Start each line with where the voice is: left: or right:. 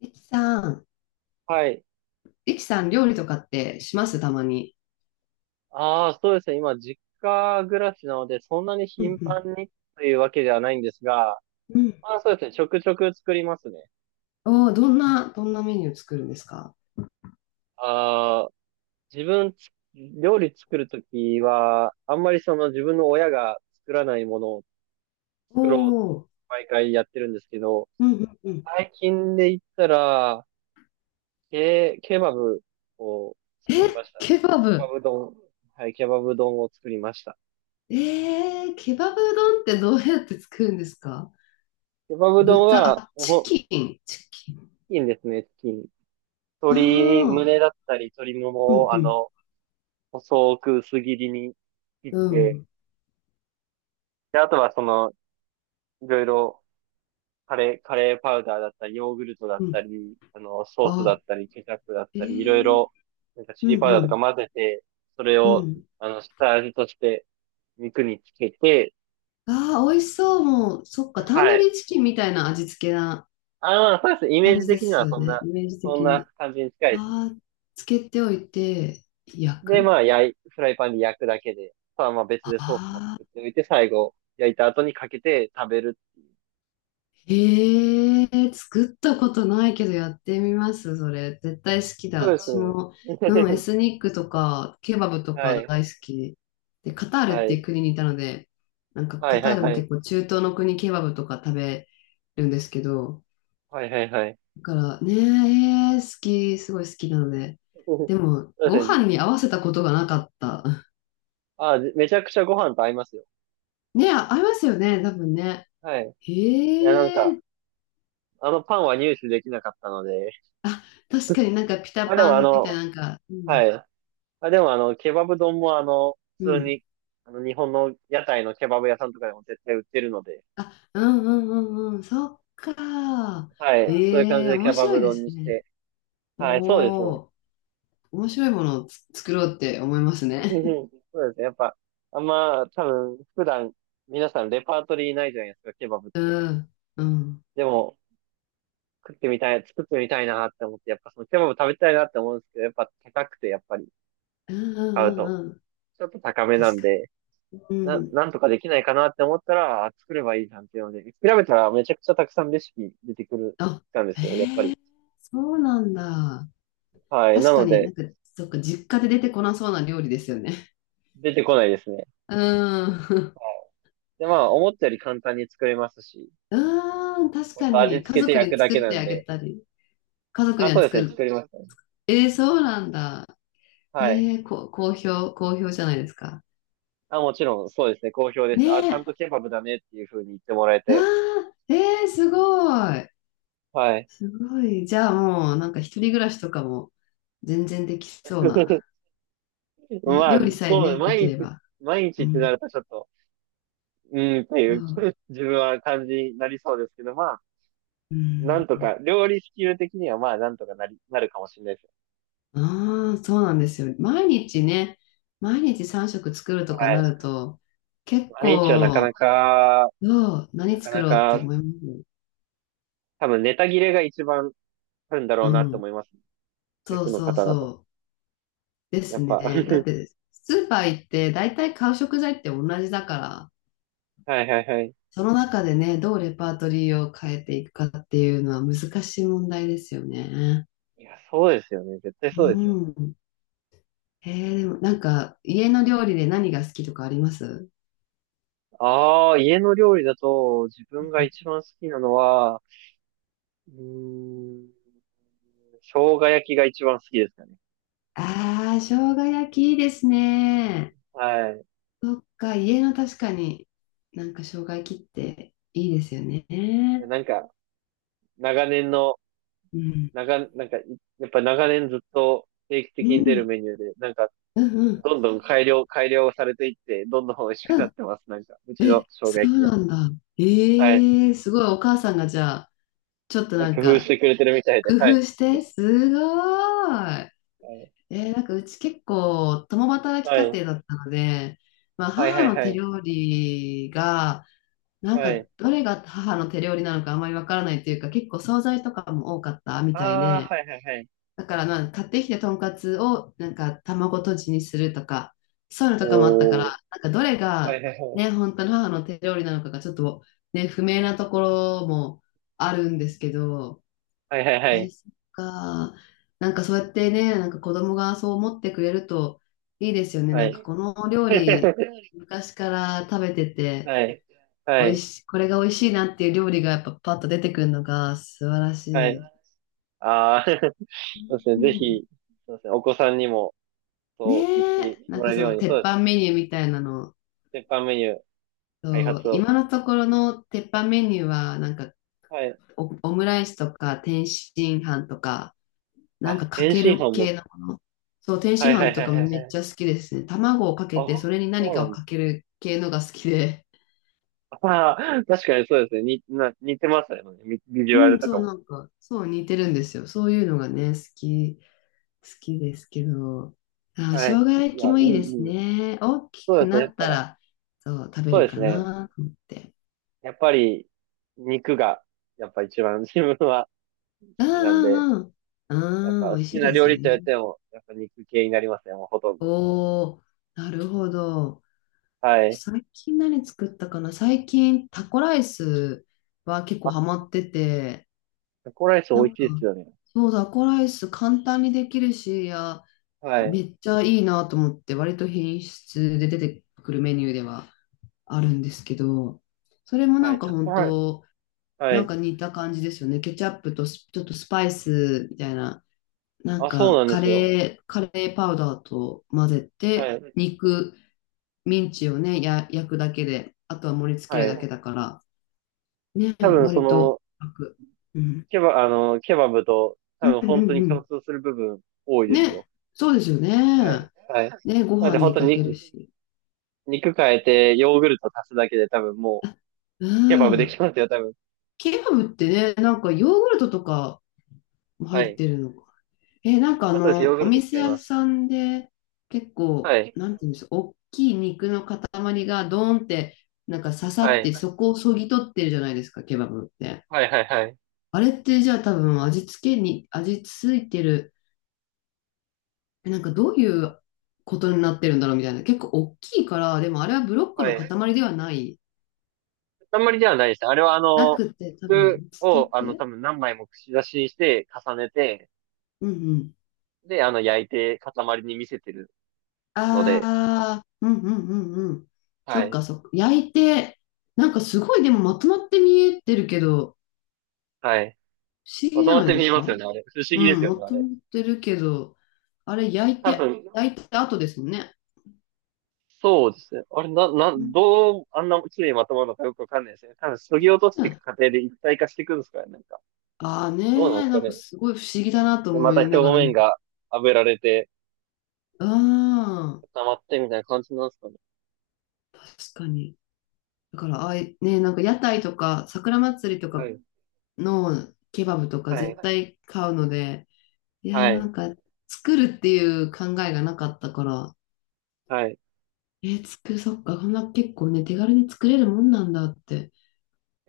left: リキさん、
right: はい。
left: リキさん、料理とかってしますたまに。
right: そうですね。今、実家暮らしなので、そんなに
left: う
right: 頻
left: ん
right: 繁にというわけではないんですが、
left: うん。うん。
right: まあそうですね。ちょくちょく作りますね。
left: おー、どんなメニュー作るんですか？
right: ああ、自分つ、料理作るときは、あんまり自分の親が作らないものを
left: お
right: 作ろうって
left: ー、
right: 毎回やってるんですけど、
left: うんうんうん。
right: 最近で言ったら、ケバブを作
left: え、
right: りましたね。
left: ケバ
right: ケバ
left: ブ。
right: ブ丼。はい、ケバブ丼を作りました。
left: えー、ケバブ丼ってどうやって作るんですか？
right: ケバブ丼
left: 豚、
right: は、
left: あ、チ
right: お、
left: キン、チキン。
right: チキンですね、チキン。
left: あ
right: 鶏
left: あ、
right: 胸だったり、鶏も
left: う
right: も
left: ん
right: を、
left: うん、
right: 細く薄切りに切っ
left: う
right: て、
left: ん、
right: で、あとはその、いろいろ、カレーパウダーだったり、ヨーグルトだっ
left: う
right: た
left: ん。
right: り、ソースだ
left: あ、
right: ったり、ケチャップだっ
left: え
right: たり、いろい
left: ー、
right: ろ、なんかチ
left: う
right: リパ
left: ん
right: ウ
left: う
right: ダーとか
left: ん、
right: 混ぜて、それ
left: う
right: を、
left: ん。
right: 下味として肉につけて、
left: ああ、美味しそう。もう、そっか、タン
right: は
left: ド
right: い。
left: リーチキンみたいな味付けな
right: ああ、そうです。イメー
left: 感
right: ジ
left: じで
right: 的に
left: す
right: は
left: よ
right: そん
left: ね。
right: な、
left: イメージ
right: そん
left: 的
right: な
left: に。
right: 感じに近いですね。
left: ああ、つけておいて、焼
right: で、
left: く。
right: まあ、フライパンで焼くだけで、あとはまあ別で
left: あ
right: ソースも
left: あ
right: 作っておいて、最後、焼いた後にかけて食べる。
left: ー、へえ、作ったことないけどやってみます、それ。絶対好きだ。
right: そうです
left: 私
right: ね。
left: も、うん、エスニックとか、ケバブ と
right: は
left: か大好
right: い。
left: き。で、カタール
right: は
left: っていう
right: い。
left: 国にいたので、なんか
right: は
left: カ
right: いは
left: ター
right: い
left: ル
right: は
left: も
right: い。
left: 結構中東の国ケバブとか食べるんですけど、
right: はいはいはい。
left: だからね、えー好き、すごい好きなので。
right: そ
left: でも、
right: うで
left: ご
right: すね。
left: 飯に合わせたことがなかった。
right: あ、めちゃくちゃご飯と合いますよ。
left: ね、あ、ありますよね、多分ね。
right: はい。いや、なん
left: へ
right: か、
left: え、
right: あのパンは入手できなかったので、
left: あ、確かになんかピタ
right: まあで
left: パ
right: もあ
left: ンみ
right: の、
left: たいな、なんか、う
right: は
left: ん、
right: い。まあでもあの、ケバブ丼も
left: う
right: 普通
left: ん。
right: に、日本の屋台のケバブ屋さんとかでも絶対売ってるので、
left: あ、うんうんうんうん、そっか。
right: はい。そういう感
left: え
right: じ
left: え、
right: でケ
left: 面
right: バ
left: 白
right: ブ
left: いで
right: 丼に
left: す
right: し
left: ね。
right: て、はい、そうです
left: お
right: ね。
left: お、面白いものをつ作ろうって思います
right: う
left: ね。
right: んそうですね。やっぱ、あんま、多分、普段、皆さんレパートリーないじゃないですか、ケバブって。
left: うん、うん、
right: でも、食ってみたい、作ってみたいなって思って、やっぱそのケバブ食べたいなって思うんですけど、やっぱ高くて、やっぱり、
left: うんう
right: 買う
left: んう
right: と、
left: んうん、
right: ちょっと高めな
left: 確
right: ん
left: か
right: で、
left: に。うん、
right: なんとかできないかなって思ったら、あ作ればいいじゃんっていうので、調べたらめちゃくちゃたくさんレシピ出てくる、
left: あ、
right: たんですよ、やっぱり。
left: そうなんだ。
right: はい。な
left: 確か
right: の
left: にな
right: で、
left: んか、そっか、実家で出てこなそうな料理ですよね。
right: 出てこないですね。
left: うーん。
right: で、まあ、思ったより簡単に作れますし、
left: うーん、確
right: ほん
left: か
right: と味
left: に。家
right: 付けて
left: 族
right: 焼く
left: に
right: だけ
left: 作っ
right: な
left: て
right: ん
left: あげ
right: で、
left: たり、家族
right: あ、
left: に
right: そう
left: は
right: です
left: 作
right: ね、
left: る。
right: 作りましたね。
left: えー、そうなんだ。え
right: はい。
left: ー、こ、好評じゃないですか？
right: あ、もちろん、そうですね。好評です。あ、
left: ね
right: ちゃん
left: え。
right: とケバブだねっていう風に言ってもらえ
left: あ
right: て。
left: ー、えー、すごい。
right: はい。
left: すごい。じゃあもう、なんか一人暮らしとかも全然できそうな。ね、
right: まあ、
left: 料理さえね、できれば。
right: 毎日
left: う
right: ってな
left: ん。
right: るとちょっと、うーんってい
left: そ
right: う
left: う。
right: 自分は感じになりそうですけど、まあ、
left: う
right: な
left: ん。
right: んとか、料理スキル的にはまあ、なるかもしれないですよ。
left: ああ、そうなんですよ。毎日ね、毎日3食作るとか
right: は
left: な
right: い。
left: ると、結
right: 毎日はなかな
left: 構、
right: か、
left: どう、何
right: なか
left: 作
right: な
left: ろうって
right: か、
left: 思います。
right: 多分ネタ切れが一番あるんだろ
left: う
right: うなと
left: ん。
right: 思います。主
left: そう
right: 婦の
left: そう
right: 方だと。
left: そう。で
right: や
left: す
right: っぱ。
left: ね。だっ て、スーパー行って、大体買う食材って同じだから、
right: はいはいはい。
left: その中でね、どうレパートリーを変えていくかっていうのは難しい問題ですよね。
right: いや、そうですよね。絶対
left: う
right: そうですよね。
left: ん。えー、でもなんか、家の料理で何が好きとかあります？
right: ああ、家の料理だと自分が一番好きなのは、うーん、生姜焼きが一番好きですかね。
left: ああー、生姜焼きいいですね。
right: は
left: そっか、家の確かになんか障害切っていいですよ
right: い。
left: ね。
right: なんか、長年の、
left: うん。
right: 長、なんか、いやっぱ長年ずっと定期
left: う
right: 的に出る
left: ん。
right: メニューで、なんか、
left: うんうん。
right: どんどん改良、改良されていって、どんどん美味しく
left: う
right: なっ
left: ん。
right: てます。なんか、うちの
left: え、
right: 生姜
left: そう
right: 焼きが。
left: なんだ。
right: はい。
left: ええすごい。お母さんがじゃあ、ちょっと
right: な
left: な
right: ん
left: ん
right: か工夫し
left: か
right: てくれてるみたいで。
left: 工
right: はい。
left: 夫して、すごーい。
right: は
left: えーなんかうち結構共働き家
right: い。
left: 庭だったので、まあ
right: はいは
left: 母
right: い
left: の
right: は
left: 手
right: い。
left: 料理が、なん
right: は
left: か
right: い。
left: どれが母の手料理なのかあまりわからないというか、結構惣菜とかも多かったみたい
right: ああ、
left: で、
right: はいはいはい。
left: だからなんか買ってきてとんかつをなんか卵とじにするとか、そういうのとかもあったから、
right: おー。
left: なんかどれ
right: はい
left: が
right: はいはい。
left: ね、本当の母の手料理なのかがちょっとね、不明なところもあるんですけど、
right: はいはいは
left: え、
right: い。
left: そっか。なんかそうやってね、なんか子供がそう思ってくれるといいですよね。
right: は
left: なんか
right: い。
left: この料理、昔から食べてて、
right: はい。は
left: 美味
right: い。
left: し、これが美味しいなっていう料理がやっぱパッと出てくるのが素晴らし
right: はい。
left: い。
right: ああ、そうですね。
left: う
right: ぜ
left: ん
right: ひ、そうですね。お子さんにも、
left: ね
right: そう言って
left: え、な
right: も
left: ん
right: ら
left: か
right: える
left: そ
right: よう
left: の
right: に、そ
left: 鉄
right: うです
left: 板
right: ね。
left: メニューみたいなの、
right: 鉄板メニュー開
left: そう
right: 発
left: 今
right: を。
left: のところの鉄板メニューは、なんか
right: はい。
left: オ、オムライスとか天津飯とか、なん
right: あ、
left: かか
right: 天
left: け
right: 津飯
left: る
right: も。
left: 系のもの。そう、天
right: は
left: 津
right: いは
left: 飯
right: いは
left: と
right: い
left: か
right: はい
left: めっ
right: はい。
left: ちゃ好きですね。卵をか
right: あ、
left: けて、それに何
right: そうな
left: かを
right: んで
left: かける系のが好きで。
right: すああ、確かにそうですね。似てますよね。ビビジ
left: う
right: ュアル
left: ん、
right: と
left: そ
right: か
left: う、
right: も。
left: なんか、そう似てるんですよ。そういうのがね、好きですけど。あ、生
right: はい。
left: 姜焼きもいいです
right: いい。
left: ね。大き
right: そ
left: く
right: うです
left: な
right: ね。やっ
left: った
right: ぱ、
left: ら、そう、食べ
right: そう
left: る
right: です
left: か
right: ね。
left: なと思って。
right: やっぱり、肉が、やっぱ一番自分は好
left: あ
right: きなんで、
left: あああ
right: やっ
left: ああ
right: ぱ好
left: 美味し
right: き
left: い
right: な
left: で
right: 料
left: す
right: 理
left: よ
right: って言
left: ね。
right: っても、やっぱ肉系になりますね。もうほとんど。
left: おおなるほど。
right: はい。
left: 最近何作ったかな最近タコライスは結構
right: あ、
left: ハマってて、
right: タコライス美
left: な
right: 味し
left: ん
right: い
left: か、
right: ですよね。
left: そう、タコライス簡単にできるし、いや、
right: はい。
left: めっちゃいいなと思って、割と品質で出てくるメニューではあるんですけど、それもな
right: は
left: ん
right: い、
left: か
right: タコ
left: 本
right: ライス。
left: 当、
right: は
left: なん
right: い。
left: か似た感じですよね。ケチャップとスちょっとスパイスみたいな。なん
right: あ、そう
left: か、
right: なんで
left: カ
right: すよ。
left: レー、カレーパウダーと混ぜ
right: は
left: て、
right: い。
left: 肉、ミンチをね、や、焼くだけで、あとは盛り付け
right: は
left: る
right: い。
left: だけだから、ね、
right: 多分、
left: 割と楽。うん。
right: ケバブと、多
left: うん
right: 分、
left: うん
right: 本当
left: う
right: に共
left: ん。
right: 通する部分、多いですよ。
left: ね、そうですよ
right: はい。
left: ね。
right: はい。
left: ね、ご
right: なん
left: 飯
right: で、本
left: に
right: 当に
left: かける
right: 肉、
left: し。
right: 肉変えて、ヨーグルト足すだけで、多分、ケバ
left: う
right: ブでき
left: ん。
right: ますよ、多分。
left: ケバブってね、なんかヨーグルトとかも
right: は
left: 入っ
right: い。
left: てるの？え、なんかあ
right: あ、そうです。ヨー
left: の、
right: グ
left: お
right: ルト使
left: 店
right: い
left: 屋
right: ます。
left: さんで結
right: は
left: 構、
right: い。
left: なんていうんですか、大きい肉の塊がドーンって、なんか刺さ
right: は
left: っ
right: い。
left: て、そこをそぎ取ってるじゃないですか、ケバブって。
right: はい、はい、はい。
left: あれってじゃあ多分味付けに、味付いてる、なんかどういうことになってるんだろうみたいな。結構大きいから、でもあれはブロック
right: は
left: の
right: い。
left: 塊ではない、
right: あんまりではないです。あれは、あ
left: な
right: の、
left: くて、多
right: 服
left: 分、つけ
right: を、あの、
left: て、
right: 多分何枚も串刺しにして、重ねて、
left: うん
right: で、焼いて塊に見せてるので、
left: ああ、うんうんうんうん。そ
right: は
left: っ
right: い。
left: かそっか。焼いて、なんかすごいでもまとまって見えてるけど、
right: はい。
left: 不思
right: ま
left: 議じ
right: と
left: ゃ
right: まっ
left: ない
right: て
left: で
right: 見
left: す
right: えます
left: か？
right: よね、あれ。不思
left: う
right: 議です
left: ん、
right: よ
left: ま
right: ね、あ
left: と
right: れ。
left: まってるけど、あれ焼い
right: 多
left: て、
right: 分、
left: 焼いた後ですもんね。
right: そうですね。あれ、な、な、
left: うん
right: どう、あんな綺麗にまとまるのかよくわかんないですね。多分、削ぎ落とし
left: ね
right: ていく過程で一体化していくんですからね、なんか。
left: ああね
right: どうなんで
left: え、
right: す
left: な
right: か
left: んか
right: ね。
left: すごい不思議だなと
right: で、ま
left: 思
right: た
left: い
right: 表
left: ながら
right: 面
left: 見て。
right: が炙られて、
left: あ
right: 固まってみたいな感じなんですかね。
left: あ、確かに。だから、ああい、ねえ、なんか屋台とか、桜祭りと
right: は
left: か
right: い。
left: のケバブとか
right: はい。
left: 絶対買うので、いや、
right: は
left: なん
right: い。
left: か、作るっていう考えがなかったから、
right: はい。
left: えー、作る、そっか、こんな結構ね、手軽に作れるもんなんだって、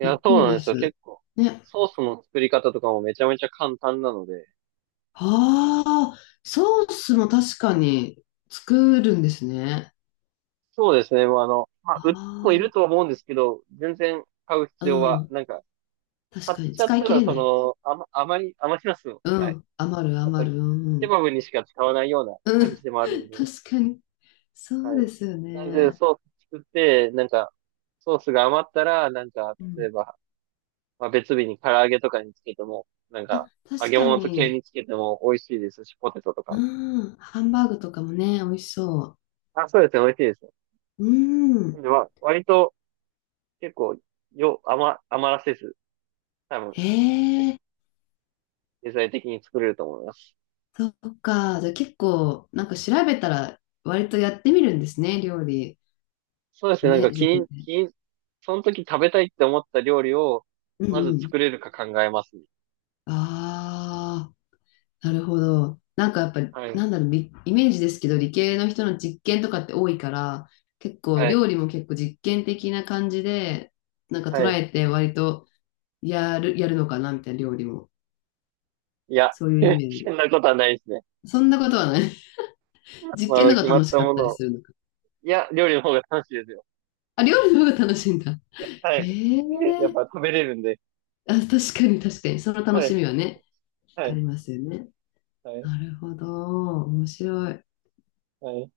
right: いや、
left: っく
right: そう
left: り
right: なん
left: で
right: ですよ。
left: す。
right: 結構、
left: ね。
right: ソースの作り方とかもめちゃめちゃ簡単なので、
left: ああ、ソースも確かに作るんですね。
right: そうですね。もうまあ、売ってもいる
left: あ
right: とは思うんですけど、全然買う
left: あ、
right: 必要
left: う
right: は、
left: ん。
right: なんか、
left: 確
right: 買っ
left: かに、
right: ちゃっ
left: 使い
right: た
left: 切
right: ら、
left: れ
right: そ
left: ない。
right: の、あまり、余りますよ。
left: う
right: はい。
left: ん。余る、
right: やっぱり、
left: 余る、うん、う
right: ケ
left: ん。
right: バブにしか使わないような
left: う
right: 感
left: ん、
right: じでもあるの で、
left: 確かに。そ
right: は
left: うで
right: い。
left: すよ
right: なんで、
left: ね。
right: ソース作って、なんか、ソースが余ったら、なんか、
left: う
right: 例え
left: ん。
right: ば、まあ、別日に唐揚げとかにつけても、なん
left: あ、
right: か、揚
left: 確
right: げ
left: か
right: 物と系
left: に。
right: につけても美味しいですし、ポテトと
left: う
right: か。
left: ん。ハンバーグとかもね、美味しそ
right: あ、そうですね、美味しいですね。
left: う。う
right: なん
left: ん。
right: で、まあ、割と、結構、余らせず、多分、
left: ええ
right: 経済的に作れると思います。
left: そっか。じゃあ結構、なんか調べたら、割とやってみるんですね、料理。
right: そうですね、
left: ね、自分で。
right: 気に、その時食べたいって思った料理を、
left: う
right: まず
left: んうん。
right: 作れるか考えますね。
left: ああ、なるほど。なんかやっぱり、
right: はい、
left: なんだろう、りイメージですけど、理系の人の実験とかって多いから、結構、
right: はい、
left: 料理も結構実験的な感じで、なんか
right: は
left: 捉
right: い。
left: えて、割とやるのかな、みたいな料理も。
right: いや、
left: そういうイ メー
right: そ
left: ジ。
right: んなことはないですね。
left: そんなことはない。
right: ま
left: 実
right: あ、あ
left: 験
right: の、
left: の方
right: 決
left: が
right: まっ
left: 楽し
right: た
left: かっ
right: も
left: た
right: の
left: り
right: を。
left: するのか。
right: いや、料理の方が楽しいですよ。
left: あ、料理の方が楽しいんだ。
right: はい。
left: ええ
right: やっぱ食べれるんで。
left: あ、確かに、その楽
right: は
left: し
right: い、
left: みはね、
right: は
left: あ
right: い、
left: りますよね。
right: はい、
left: なるほど、面白い。
right: はい。